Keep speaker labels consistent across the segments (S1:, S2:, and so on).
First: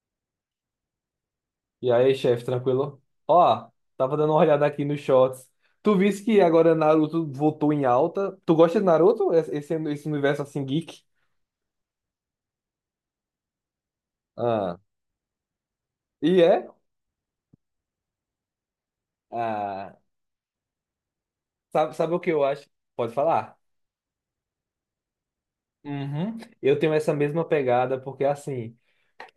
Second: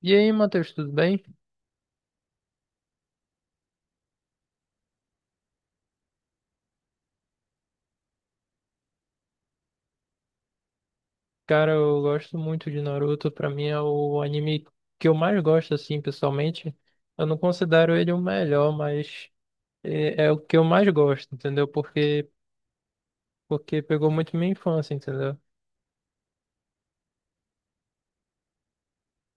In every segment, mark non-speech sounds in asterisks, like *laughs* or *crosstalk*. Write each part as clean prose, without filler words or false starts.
S1: E aí, Matheus, tudo bem?
S2: E aí, chefe, tranquilo? Ó, tava dando uma olhada aqui nos shorts. Tu viste que agora Naruto voltou em alta? Tu gosta de Naruto? Esse universo assim geek?
S1: Cara, eu gosto muito de Naruto. Pra mim é o anime
S2: Ah.
S1: que eu mais gosto, assim,
S2: E é?
S1: pessoalmente. Eu não considero ele o melhor, mas
S2: Ah,
S1: é o que eu mais gosto, entendeu?
S2: sabe o
S1: Porque,
S2: que eu acho? Pode falar.
S1: porque pegou muito minha infância, entendeu?
S2: Uhum. Eu tenho essa mesma pegada, porque assim,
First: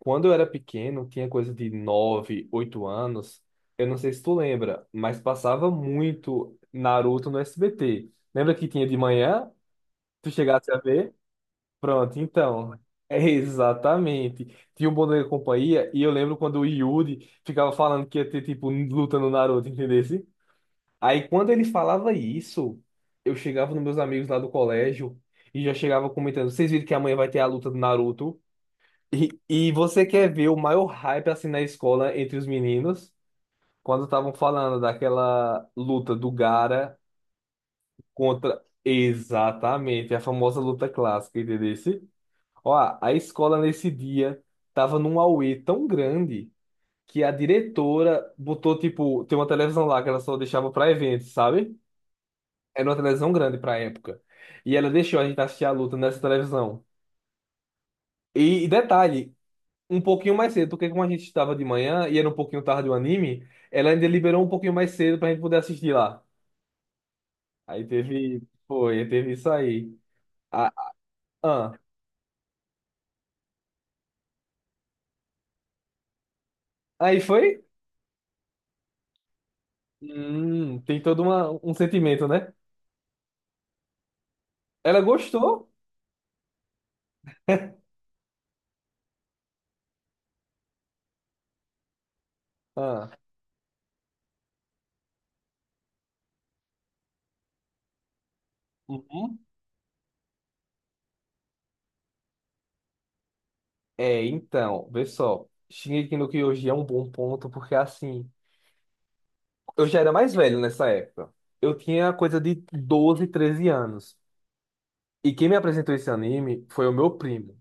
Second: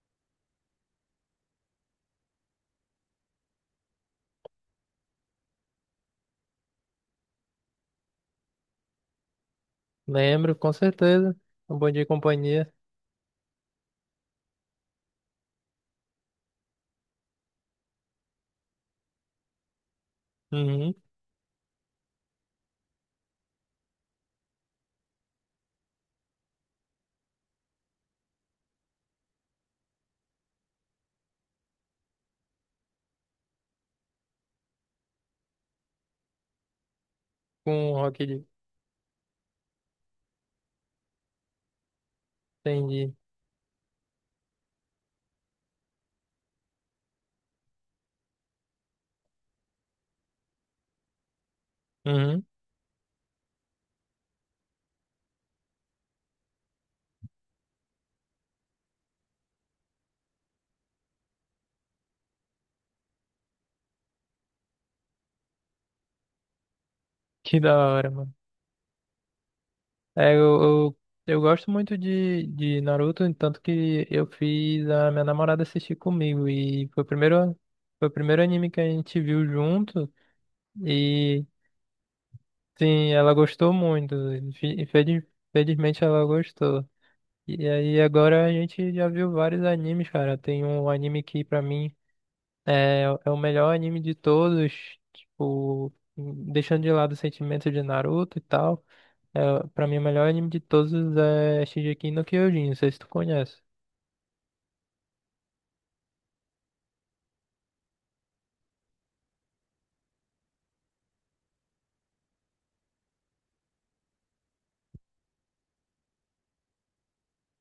S2: quando eu era pequeno, tinha coisa de 9 8 anos. Eu não sei se tu lembra, mas passava muito Naruto no SBT. Lembra que tinha de manhã? Tu
S1: Lembro,
S2: chegasse
S1: com
S2: a ver?
S1: certeza. Um Bom Dia e
S2: Pronto,
S1: Companhia.
S2: então. É exatamente. Tinha um bom da companhia e eu lembro quando o Yuri ficava falando que ia ter, tipo, luta no Naruto, entendesse?
S1: Uhum.
S2: Aí quando ele falava isso, eu chegava nos meus amigos lá do colégio e já chegava comentando: vocês viram que amanhã vai ter a luta do Naruto? E, e você quer ver o maior hype assim na escola entre os meninos? Quando estavam falando daquela luta do Gara
S1: Com o Rock Lee.
S2: contra. Exatamente, a famosa luta clássica, entendeu? Ó, a
S1: Entendi.
S2: escola nesse dia tava num auê tão grande que a diretora botou, tipo, tem uma televisão lá que ela só deixava pra eventos, sabe?
S1: Uhum.
S2: Era uma televisão grande pra época. E ela deixou a gente assistir a luta nessa televisão. E detalhe, um pouquinho mais cedo, porque como a gente estava de manhã e era um pouquinho tarde o anime, ela ainda liberou um pouquinho mais cedo pra gente poder assistir lá.
S1: Que da
S2: Aí
S1: hora, mano.
S2: teve, teve isso aí.
S1: É, eu,
S2: Ah,
S1: eu, eu gosto
S2: ah.
S1: muito de Naruto, tanto que eu fiz a minha namorada assistir comigo. E foi o
S2: Aí
S1: primeiro,
S2: foi?
S1: foi o primeiro anime que a gente viu junto.
S2: Tem todo
S1: E
S2: uma, um sentimento, né?
S1: sim, ela gostou muito. Infe-
S2: Ela
S1: infeliz-
S2: gostou.
S1: Infelizmente ela gostou. E
S2: *laughs*
S1: aí agora a gente já viu vários animes, cara. Tem um anime que pra mim. É,
S2: Ah,
S1: é o melhor anime de todos, tipo, deixando de lado o sentimento de Naruto e tal.
S2: uhum.
S1: É, pra mim, o melhor anime de todos é Shingeki no Kyojin, não sei se tu conhece.
S2: É, então, vê só. Shingeki no Kyojin é um bom ponto, porque assim, eu já era mais velho nessa época. Eu tinha coisa de 12, 13 anos. E quem me apresentou esse anime foi o meu primo.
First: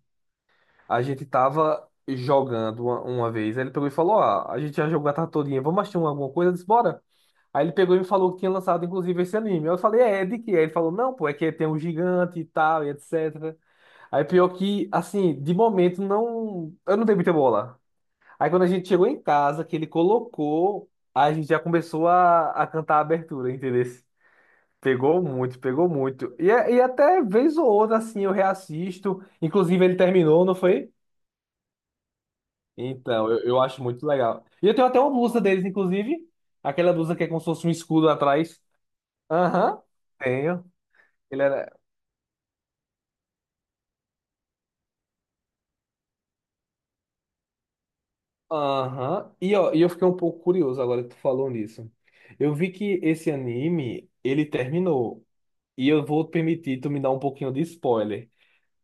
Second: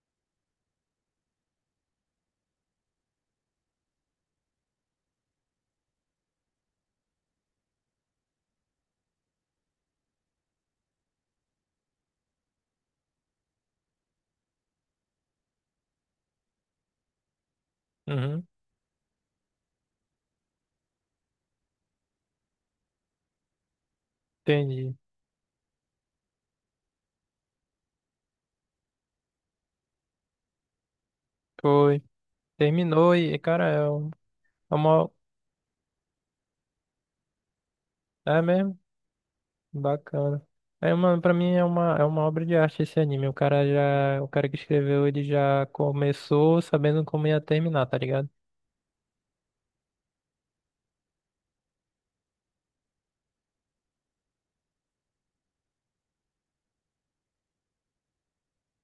S2: A gente tava jogando uma vez, aí ele pegou e falou: Ah, a gente já jogou a tarde todinha, vamos alguma coisa? Eu disse, bora. Aí ele pegou e me falou que tinha lançado, inclusive, esse anime. Eu falei, é de quê? Aí ele falou, não, pô, é que tem um gigante e tal, e etc. Aí pior que, assim, de momento, não. Eu não dei muita bola.
S1: Uhum,
S2: Aí quando a gente chegou em casa, que ele colocou, a gente já começou a cantar a abertura, entendeu?
S1: entendi.
S2: Pegou muito, pegou muito. E até vez ou outra, assim, eu reassisto. Inclusive, ele terminou, não foi?
S1: Foi. Terminou
S2: Então,
S1: e,
S2: eu
S1: cara,
S2: acho muito legal. E
S1: é
S2: eu tenho até uma
S1: uma.
S2: blusa deles, inclusive. Aquela blusa que é como se fosse um escudo
S1: É
S2: atrás.
S1: mesmo?
S2: Aham,
S1: Bacana.
S2: tenho.
S1: É uma, pra
S2: Ele
S1: mim é
S2: era.
S1: uma, é uma obra de arte esse anime. O cara já. O cara que escreveu, ele já começou sabendo como ia terminar, tá ligado?
S2: Aham. E, ó, e eu fiquei um pouco curioso agora que tu falou nisso. Eu vi que esse anime, ele terminou. E eu vou permitir tu me dar um pouquinho de spoiler.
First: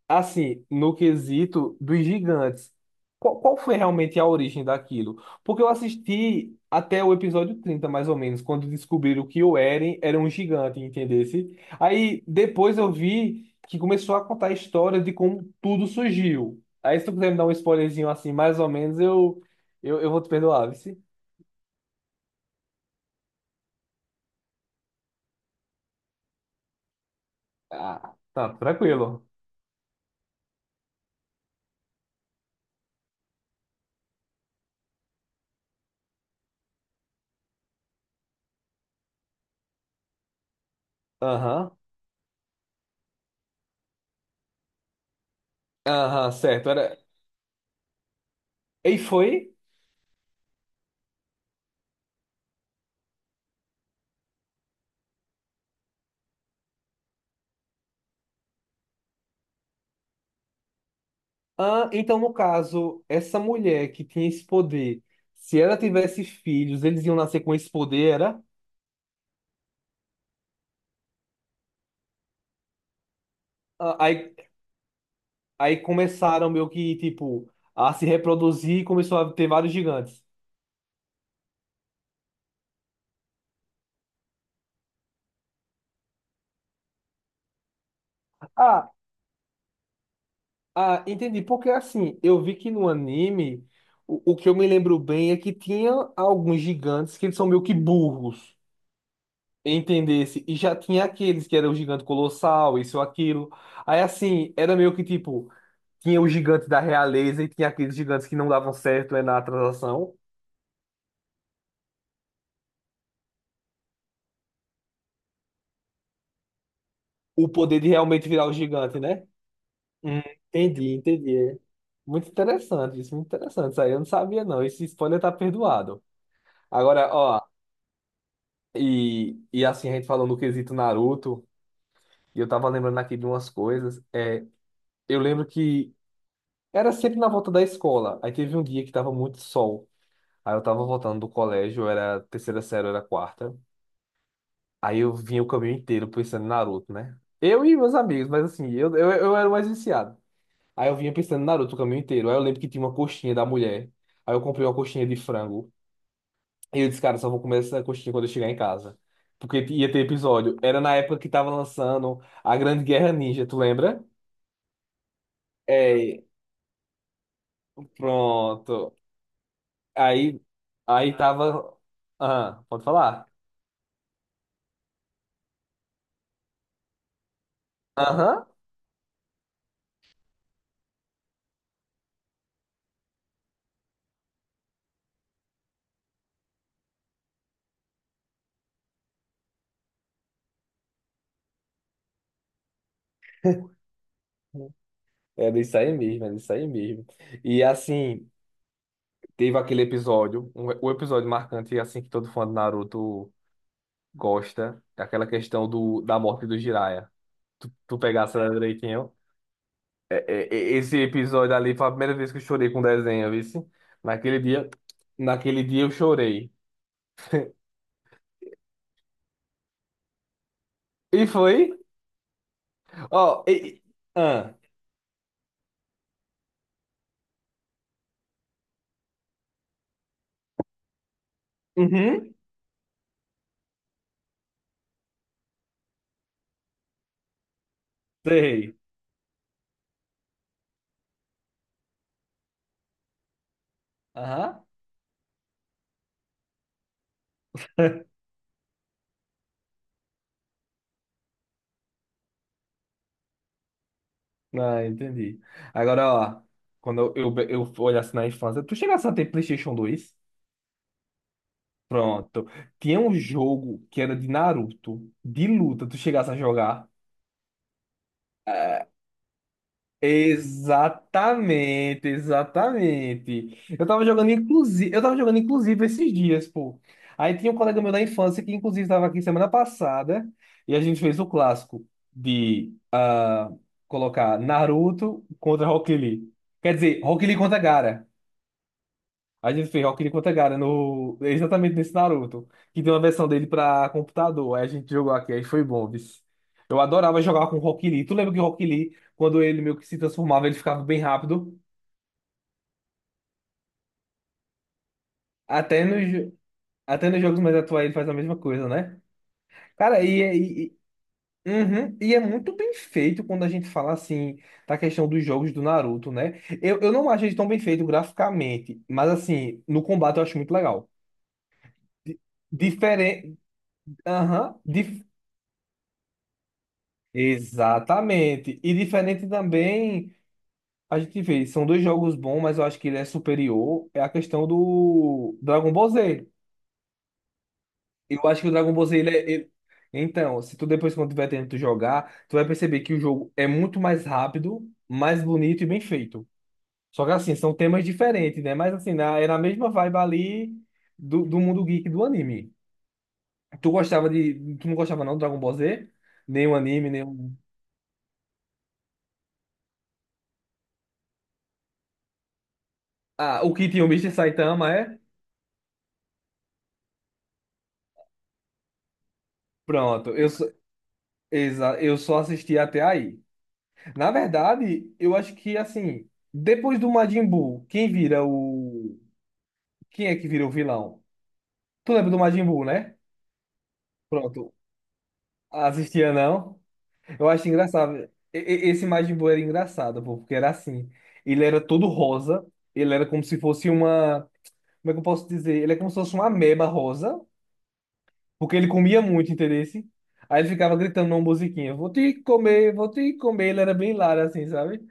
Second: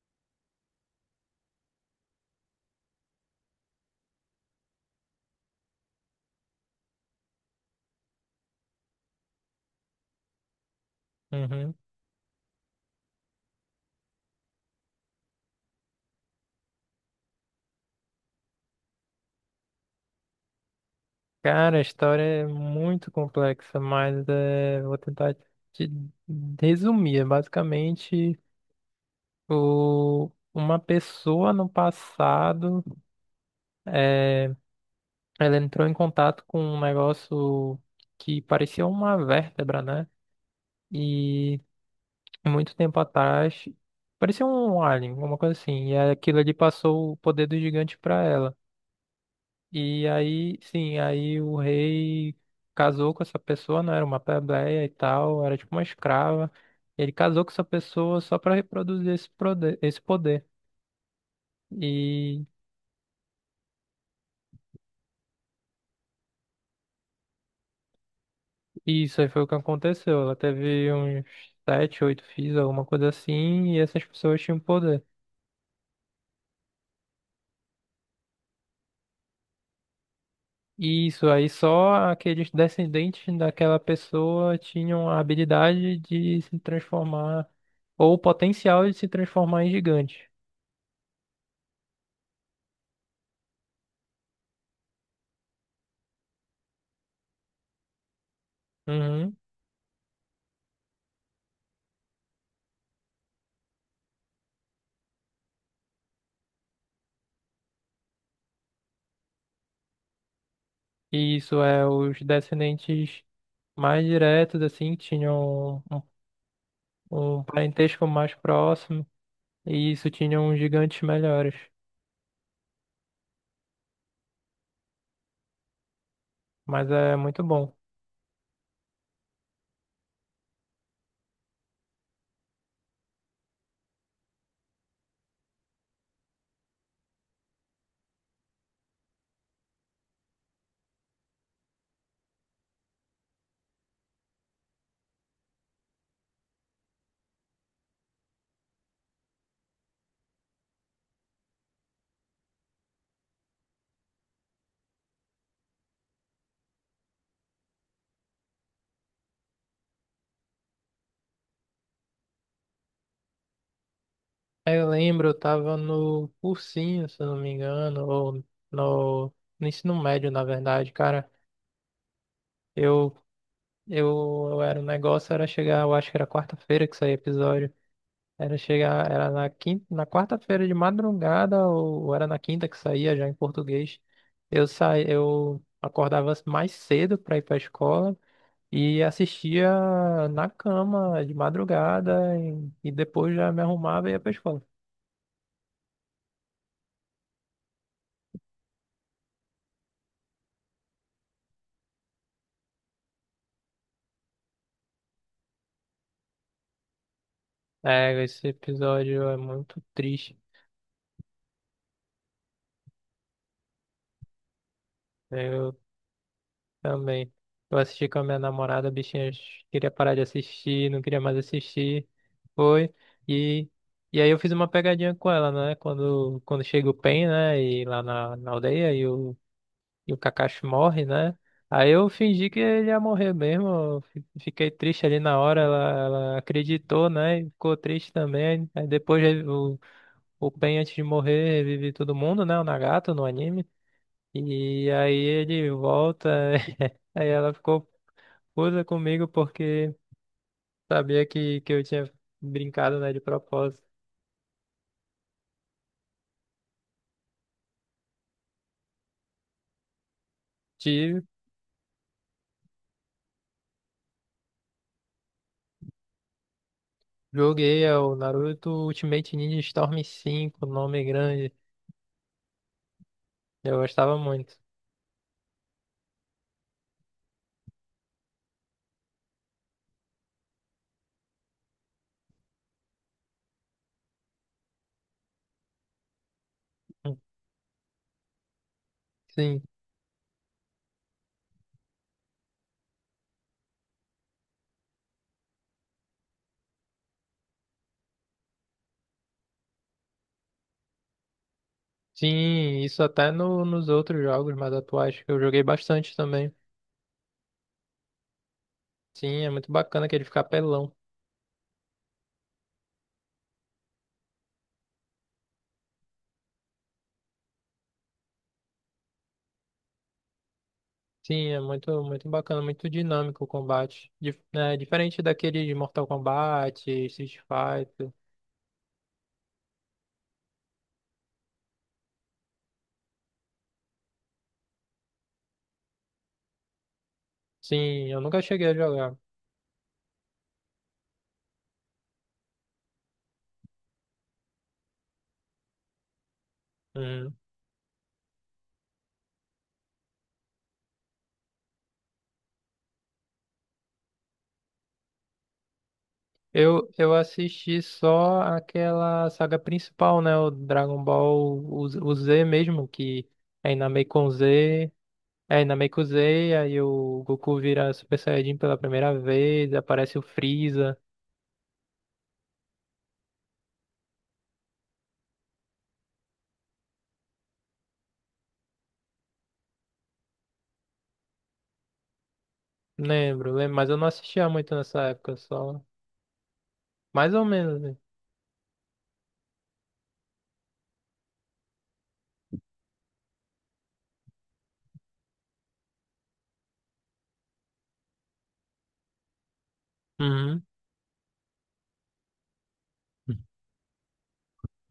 S2: Assim, no quesito dos gigantes, qual foi realmente a origem daquilo? Porque eu assisti até o episódio 30 mais ou menos, quando descobriram que o Eren era um gigante, entendesse?
S1: Uhum.
S2: Aí depois eu vi que começou a contar a história de como tudo surgiu. Aí se tu quiser me dar um spoilerzinho assim, mais ou menos, eu vou te perdoar, vice.
S1: Cara, a história é muito complexa, mas vou tentar te resumir. É,
S2: Ah,
S1: basicamente,
S2: tá, tranquilo.
S1: uma pessoa no passado, eh, ela entrou em contato com um negócio que parecia uma vértebra, né? E
S2: Aham,
S1: muito tempo atrás, parecia um alien, alguma coisa assim. E
S2: aham,
S1: aquilo ali
S2: certo. Era...
S1: passou o poder do gigante para ela.
S2: E foi?
S1: E aí, sim, aí o rei casou com essa pessoa, não era uma plebeia e tal, era tipo uma escrava. Ele casou com essa pessoa só para reproduzir esse poder, esse poder.
S2: Ah, então, no
S1: E
S2: caso, essa mulher que tinha esse poder, se ela tivesse filhos, eles iam nascer com esse poder, era?
S1: isso aí foi o que aconteceu. Ela teve uns sete, oito filhos, alguma coisa assim, e
S2: Ah,
S1: essas
S2: aí,
S1: pessoas tinham poder.
S2: aí começaram meio que, tipo, a se reproduzir e começou a ter vários gigantes.
S1: E isso aí só aqueles descendentes daquela pessoa tinham a habilidade de se transformar, ou o potencial
S2: Ah,
S1: de se transformar em gigante.
S2: ah, entendi. Porque, assim, eu vi que no anime, o que eu me lembro bem é que tinha alguns gigantes que eles são meio que burros,
S1: Uhum.
S2: entendesse? E já tinha aqueles que eram o gigante colossal, isso ou aquilo. Aí, assim, era meio que, tipo... tinha os gigantes da realeza e tinha aqueles gigantes que não davam certo, né, na transação.
S1: E isso é, os descendentes mais diretos, assim, tinham um,
S2: O poder de
S1: parentesco
S2: realmente
S1: mais
S2: virar o gigante,
S1: próximo,
S2: né?
S1: e isso
S2: Hum,
S1: tinham
S2: entendi,
S1: gigantes
S2: entendi.
S1: melhores.
S2: É muito interessante isso, muito interessante. Isso aí eu não sabia, não. Esse spoiler tá perdoado.
S1: Mas
S2: Agora,
S1: é muito
S2: ó,
S1: bom.
S2: e assim, a gente falou no quesito Naruto, e eu tava lembrando aqui de umas coisas. É, eu lembro que era sempre na volta da escola. Aí teve um dia que tava muito sol. Aí eu tava voltando do colégio, era terceira série, era quarta. Aí eu vinha o caminho inteiro pensando em Naruto, né? Eu e meus amigos, mas assim, eu era o mais viciado. Aí eu vinha pensando em Naruto o caminho inteiro. Aí eu lembro que tinha uma coxinha da mulher. Aí eu comprei uma coxinha de frango. E eu disse, cara, só vou comer essa coxinha quando eu chegar em casa. Porque ia ter episódio. Era na época que tava lançando a Grande Guerra Ninja, tu lembra?
S1: Aí eu lembro, eu tava
S2: É,
S1: no cursinho, se eu não me engano, ou
S2: pronto.
S1: no, no ensino médio,
S2: Aí,
S1: na verdade,
S2: aí
S1: cara.
S2: tava. Aham, pode
S1: Eu,
S2: falar?
S1: eu era, o negócio era chegar, eu acho que era quarta-feira que saía episódio.
S2: Aham.
S1: Era chegar, era na quinta, na quarta-feira de madrugada, ou era na quinta que saía já em português. Eu saí eu acordava mais cedo para ir para a escola e assistia na cama de madrugada e depois já me arrumava e ia para a escola.
S2: Era isso aí mesmo, era isso aí mesmo. E assim. Teve aquele episódio, um- O episódio marcante, assim, que todo fã do Naruto gosta, é aquela questão do, da morte do Jiraiya. Tu
S1: É,
S2: pegasse
S1: esse
S2: ela direitinho.
S1: episódio é muito triste.
S2: Esse episódio ali foi a primeira vez que eu chorei com desenho, vice. Naquele dia, naquele dia eu chorei.
S1: Também. Eu assisti com a minha namorada, a bichinha queria parar de assistir, não queria
S2: E
S1: mais
S2: foi?
S1: assistir. Foi.
S2: Ó, e-
S1: E,
S2: e-
S1: e aí eu fiz
S2: ah,
S1: uma pegadinha com ela, né? Quando chega o Pen, né? E lá na aldeia e o Kakashi morre, né? Aí eu
S2: uhum,
S1: fingi que ele ia morrer mesmo. Fiquei triste ali na hora. Ela acreditou, né? E ficou triste também.
S2: sei.
S1: Aí depois o Pen, antes de morrer, revive todo mundo, né? O Nagato no anime.
S2: Aham.
S1: E aí ele volta. *laughs* Aí ela ficou
S2: *laughs*
S1: usa comigo porque sabia que eu tinha brincado, né, de propósito.
S2: Ah, entendi. Agora, ó, quando eu olhasse na infância, tu chegasse a ter PlayStation dois.
S1: Tive,
S2: Pronto. Tinha um jogo que era de Naruto, de luta, tu chegasse a jogar.
S1: joguei é o Naruto Ultimate Ninja Storm 5 nome grande.
S2: Exatamente, exatamente.
S1: Eu
S2: Eu tava
S1: gostava
S2: jogando,
S1: muito.
S2: inclusive, eu tava jogando, inclusive, esses dias, pô. Aí tinha um colega meu da infância que, inclusive, estava aqui semana passada, e a gente fez o clássico de ah, colocar Naruto contra Rock Lee. Quer dizer, Rock Lee contra Gara. A
S1: Sim,
S2: gente fez Rock Lee contra Gaara no... exatamente nesse Naruto, que tem uma versão dele pra computador. Aí a gente jogou aqui, aí foi bom, vice. Eu adorava jogar com o Rock Lee. Tu lembra que o Rock Lee, quando ele meio que se transformava, ele ficava bem rápido?
S1: sim, isso até no, nos outros jogos mais atuais que eu joguei
S2: Até
S1: bastante
S2: nos,
S1: também.
S2: até nos jogos mais atuais ele faz a mesma coisa, né?
S1: Sim, é muito
S2: Cara,
S1: bacana que
S2: e,
S1: ele fica
S2: e,
S1: apelão.
S2: e, uhum, e é muito bem feito quando a gente fala assim da questão dos jogos do Naruto, né? Eu não acho ele tão bem feito graficamente, mas assim, no combate eu acho muito legal.
S1: Sim, é muito, muito bacana, muito
S2: Diferente.
S1: dinâmico o combate. Dif-
S2: Aham.
S1: né, diferente daquele de Mortal Kombat, Street Fighter.
S2: Exatamente. E diferente também, a gente vê, são dois jogos bons, mas eu acho que ele é superior, é a questão do Dragon Ball Z.
S1: Sim, eu
S2: Eu
S1: nunca
S2: acho que o
S1: cheguei a
S2: Dragon Ball Z,
S1: jogar.
S2: Então, se tu depois, quando tiver tempo de jogar, tu vai perceber que o jogo é muito mais rápido, mais bonito e bem feito. Só que
S1: Uhum.
S2: assim, são temas diferentes, né? Mas assim, é na mesma vibe ali do mundo geek do anime. Tu gostava de... Tu não gostava não do Dragon Ball Z? Nem o
S1: Eu,
S2: anime, nem
S1: eu
S2: o...
S1: assisti só aquela saga principal, né? O Dragon Ball, Z o Z mesmo, que
S2: Ah, o que
S1: é
S2: tinha o Mister
S1: Inameikon
S2: Saitama,
S1: Z,
S2: é?
S1: é Inameiko Z, aí o Goku vira Super Saiyajin pela primeira vez,
S2: Pronto,
S1: aparece o
S2: eu,
S1: Freeza.
S2: Exa Eu só assisti até aí. Na verdade, eu acho que assim, depois do Majin Buu, quem vira o. Quem é que vira o vilão? Tu lembra do Majin Buu, né?
S1: Lembro, lembro, mas eu não assistia
S2: Pronto.
S1: muito nessa época, só
S2: Assistia não? Eu
S1: mais ou
S2: acho
S1: menos,
S2: engraçado.
S1: né?
S2: Esse Majin Buu era engraçado, pô, porque era assim. Ele era todo rosa. Ele era como se fosse uma. Como é que eu posso dizer? Ele é como se fosse uma ameba rosa. Porque ele comia muito, entendeu? Aí ele
S1: Uhum.
S2: ficava gritando uma musiquinha: Vou te comer, vou te comer. Ele era bem hilário, assim, sabe?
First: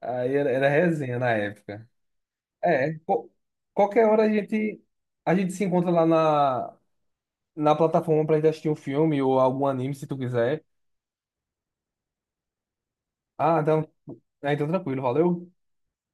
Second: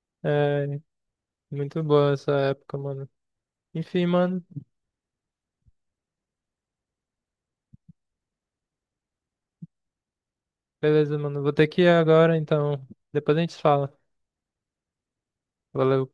S1: É,
S2: Era resenha na
S1: muito
S2: época.
S1: boa essa época,
S2: É,
S1: mano.
S2: qual-
S1: Enfim,
S2: Qualquer hora
S1: mano,
S2: a gente se encontra lá na plataforma pra gente assistir um filme ou algum anime, se tu quiser.
S1: beleza, mano. Vou ter que ir agora, então depois a gente
S2: Ah,
S1: se
S2: então,
S1: fala.
S2: ah, então tranquilo, valeu.
S1: Valeu.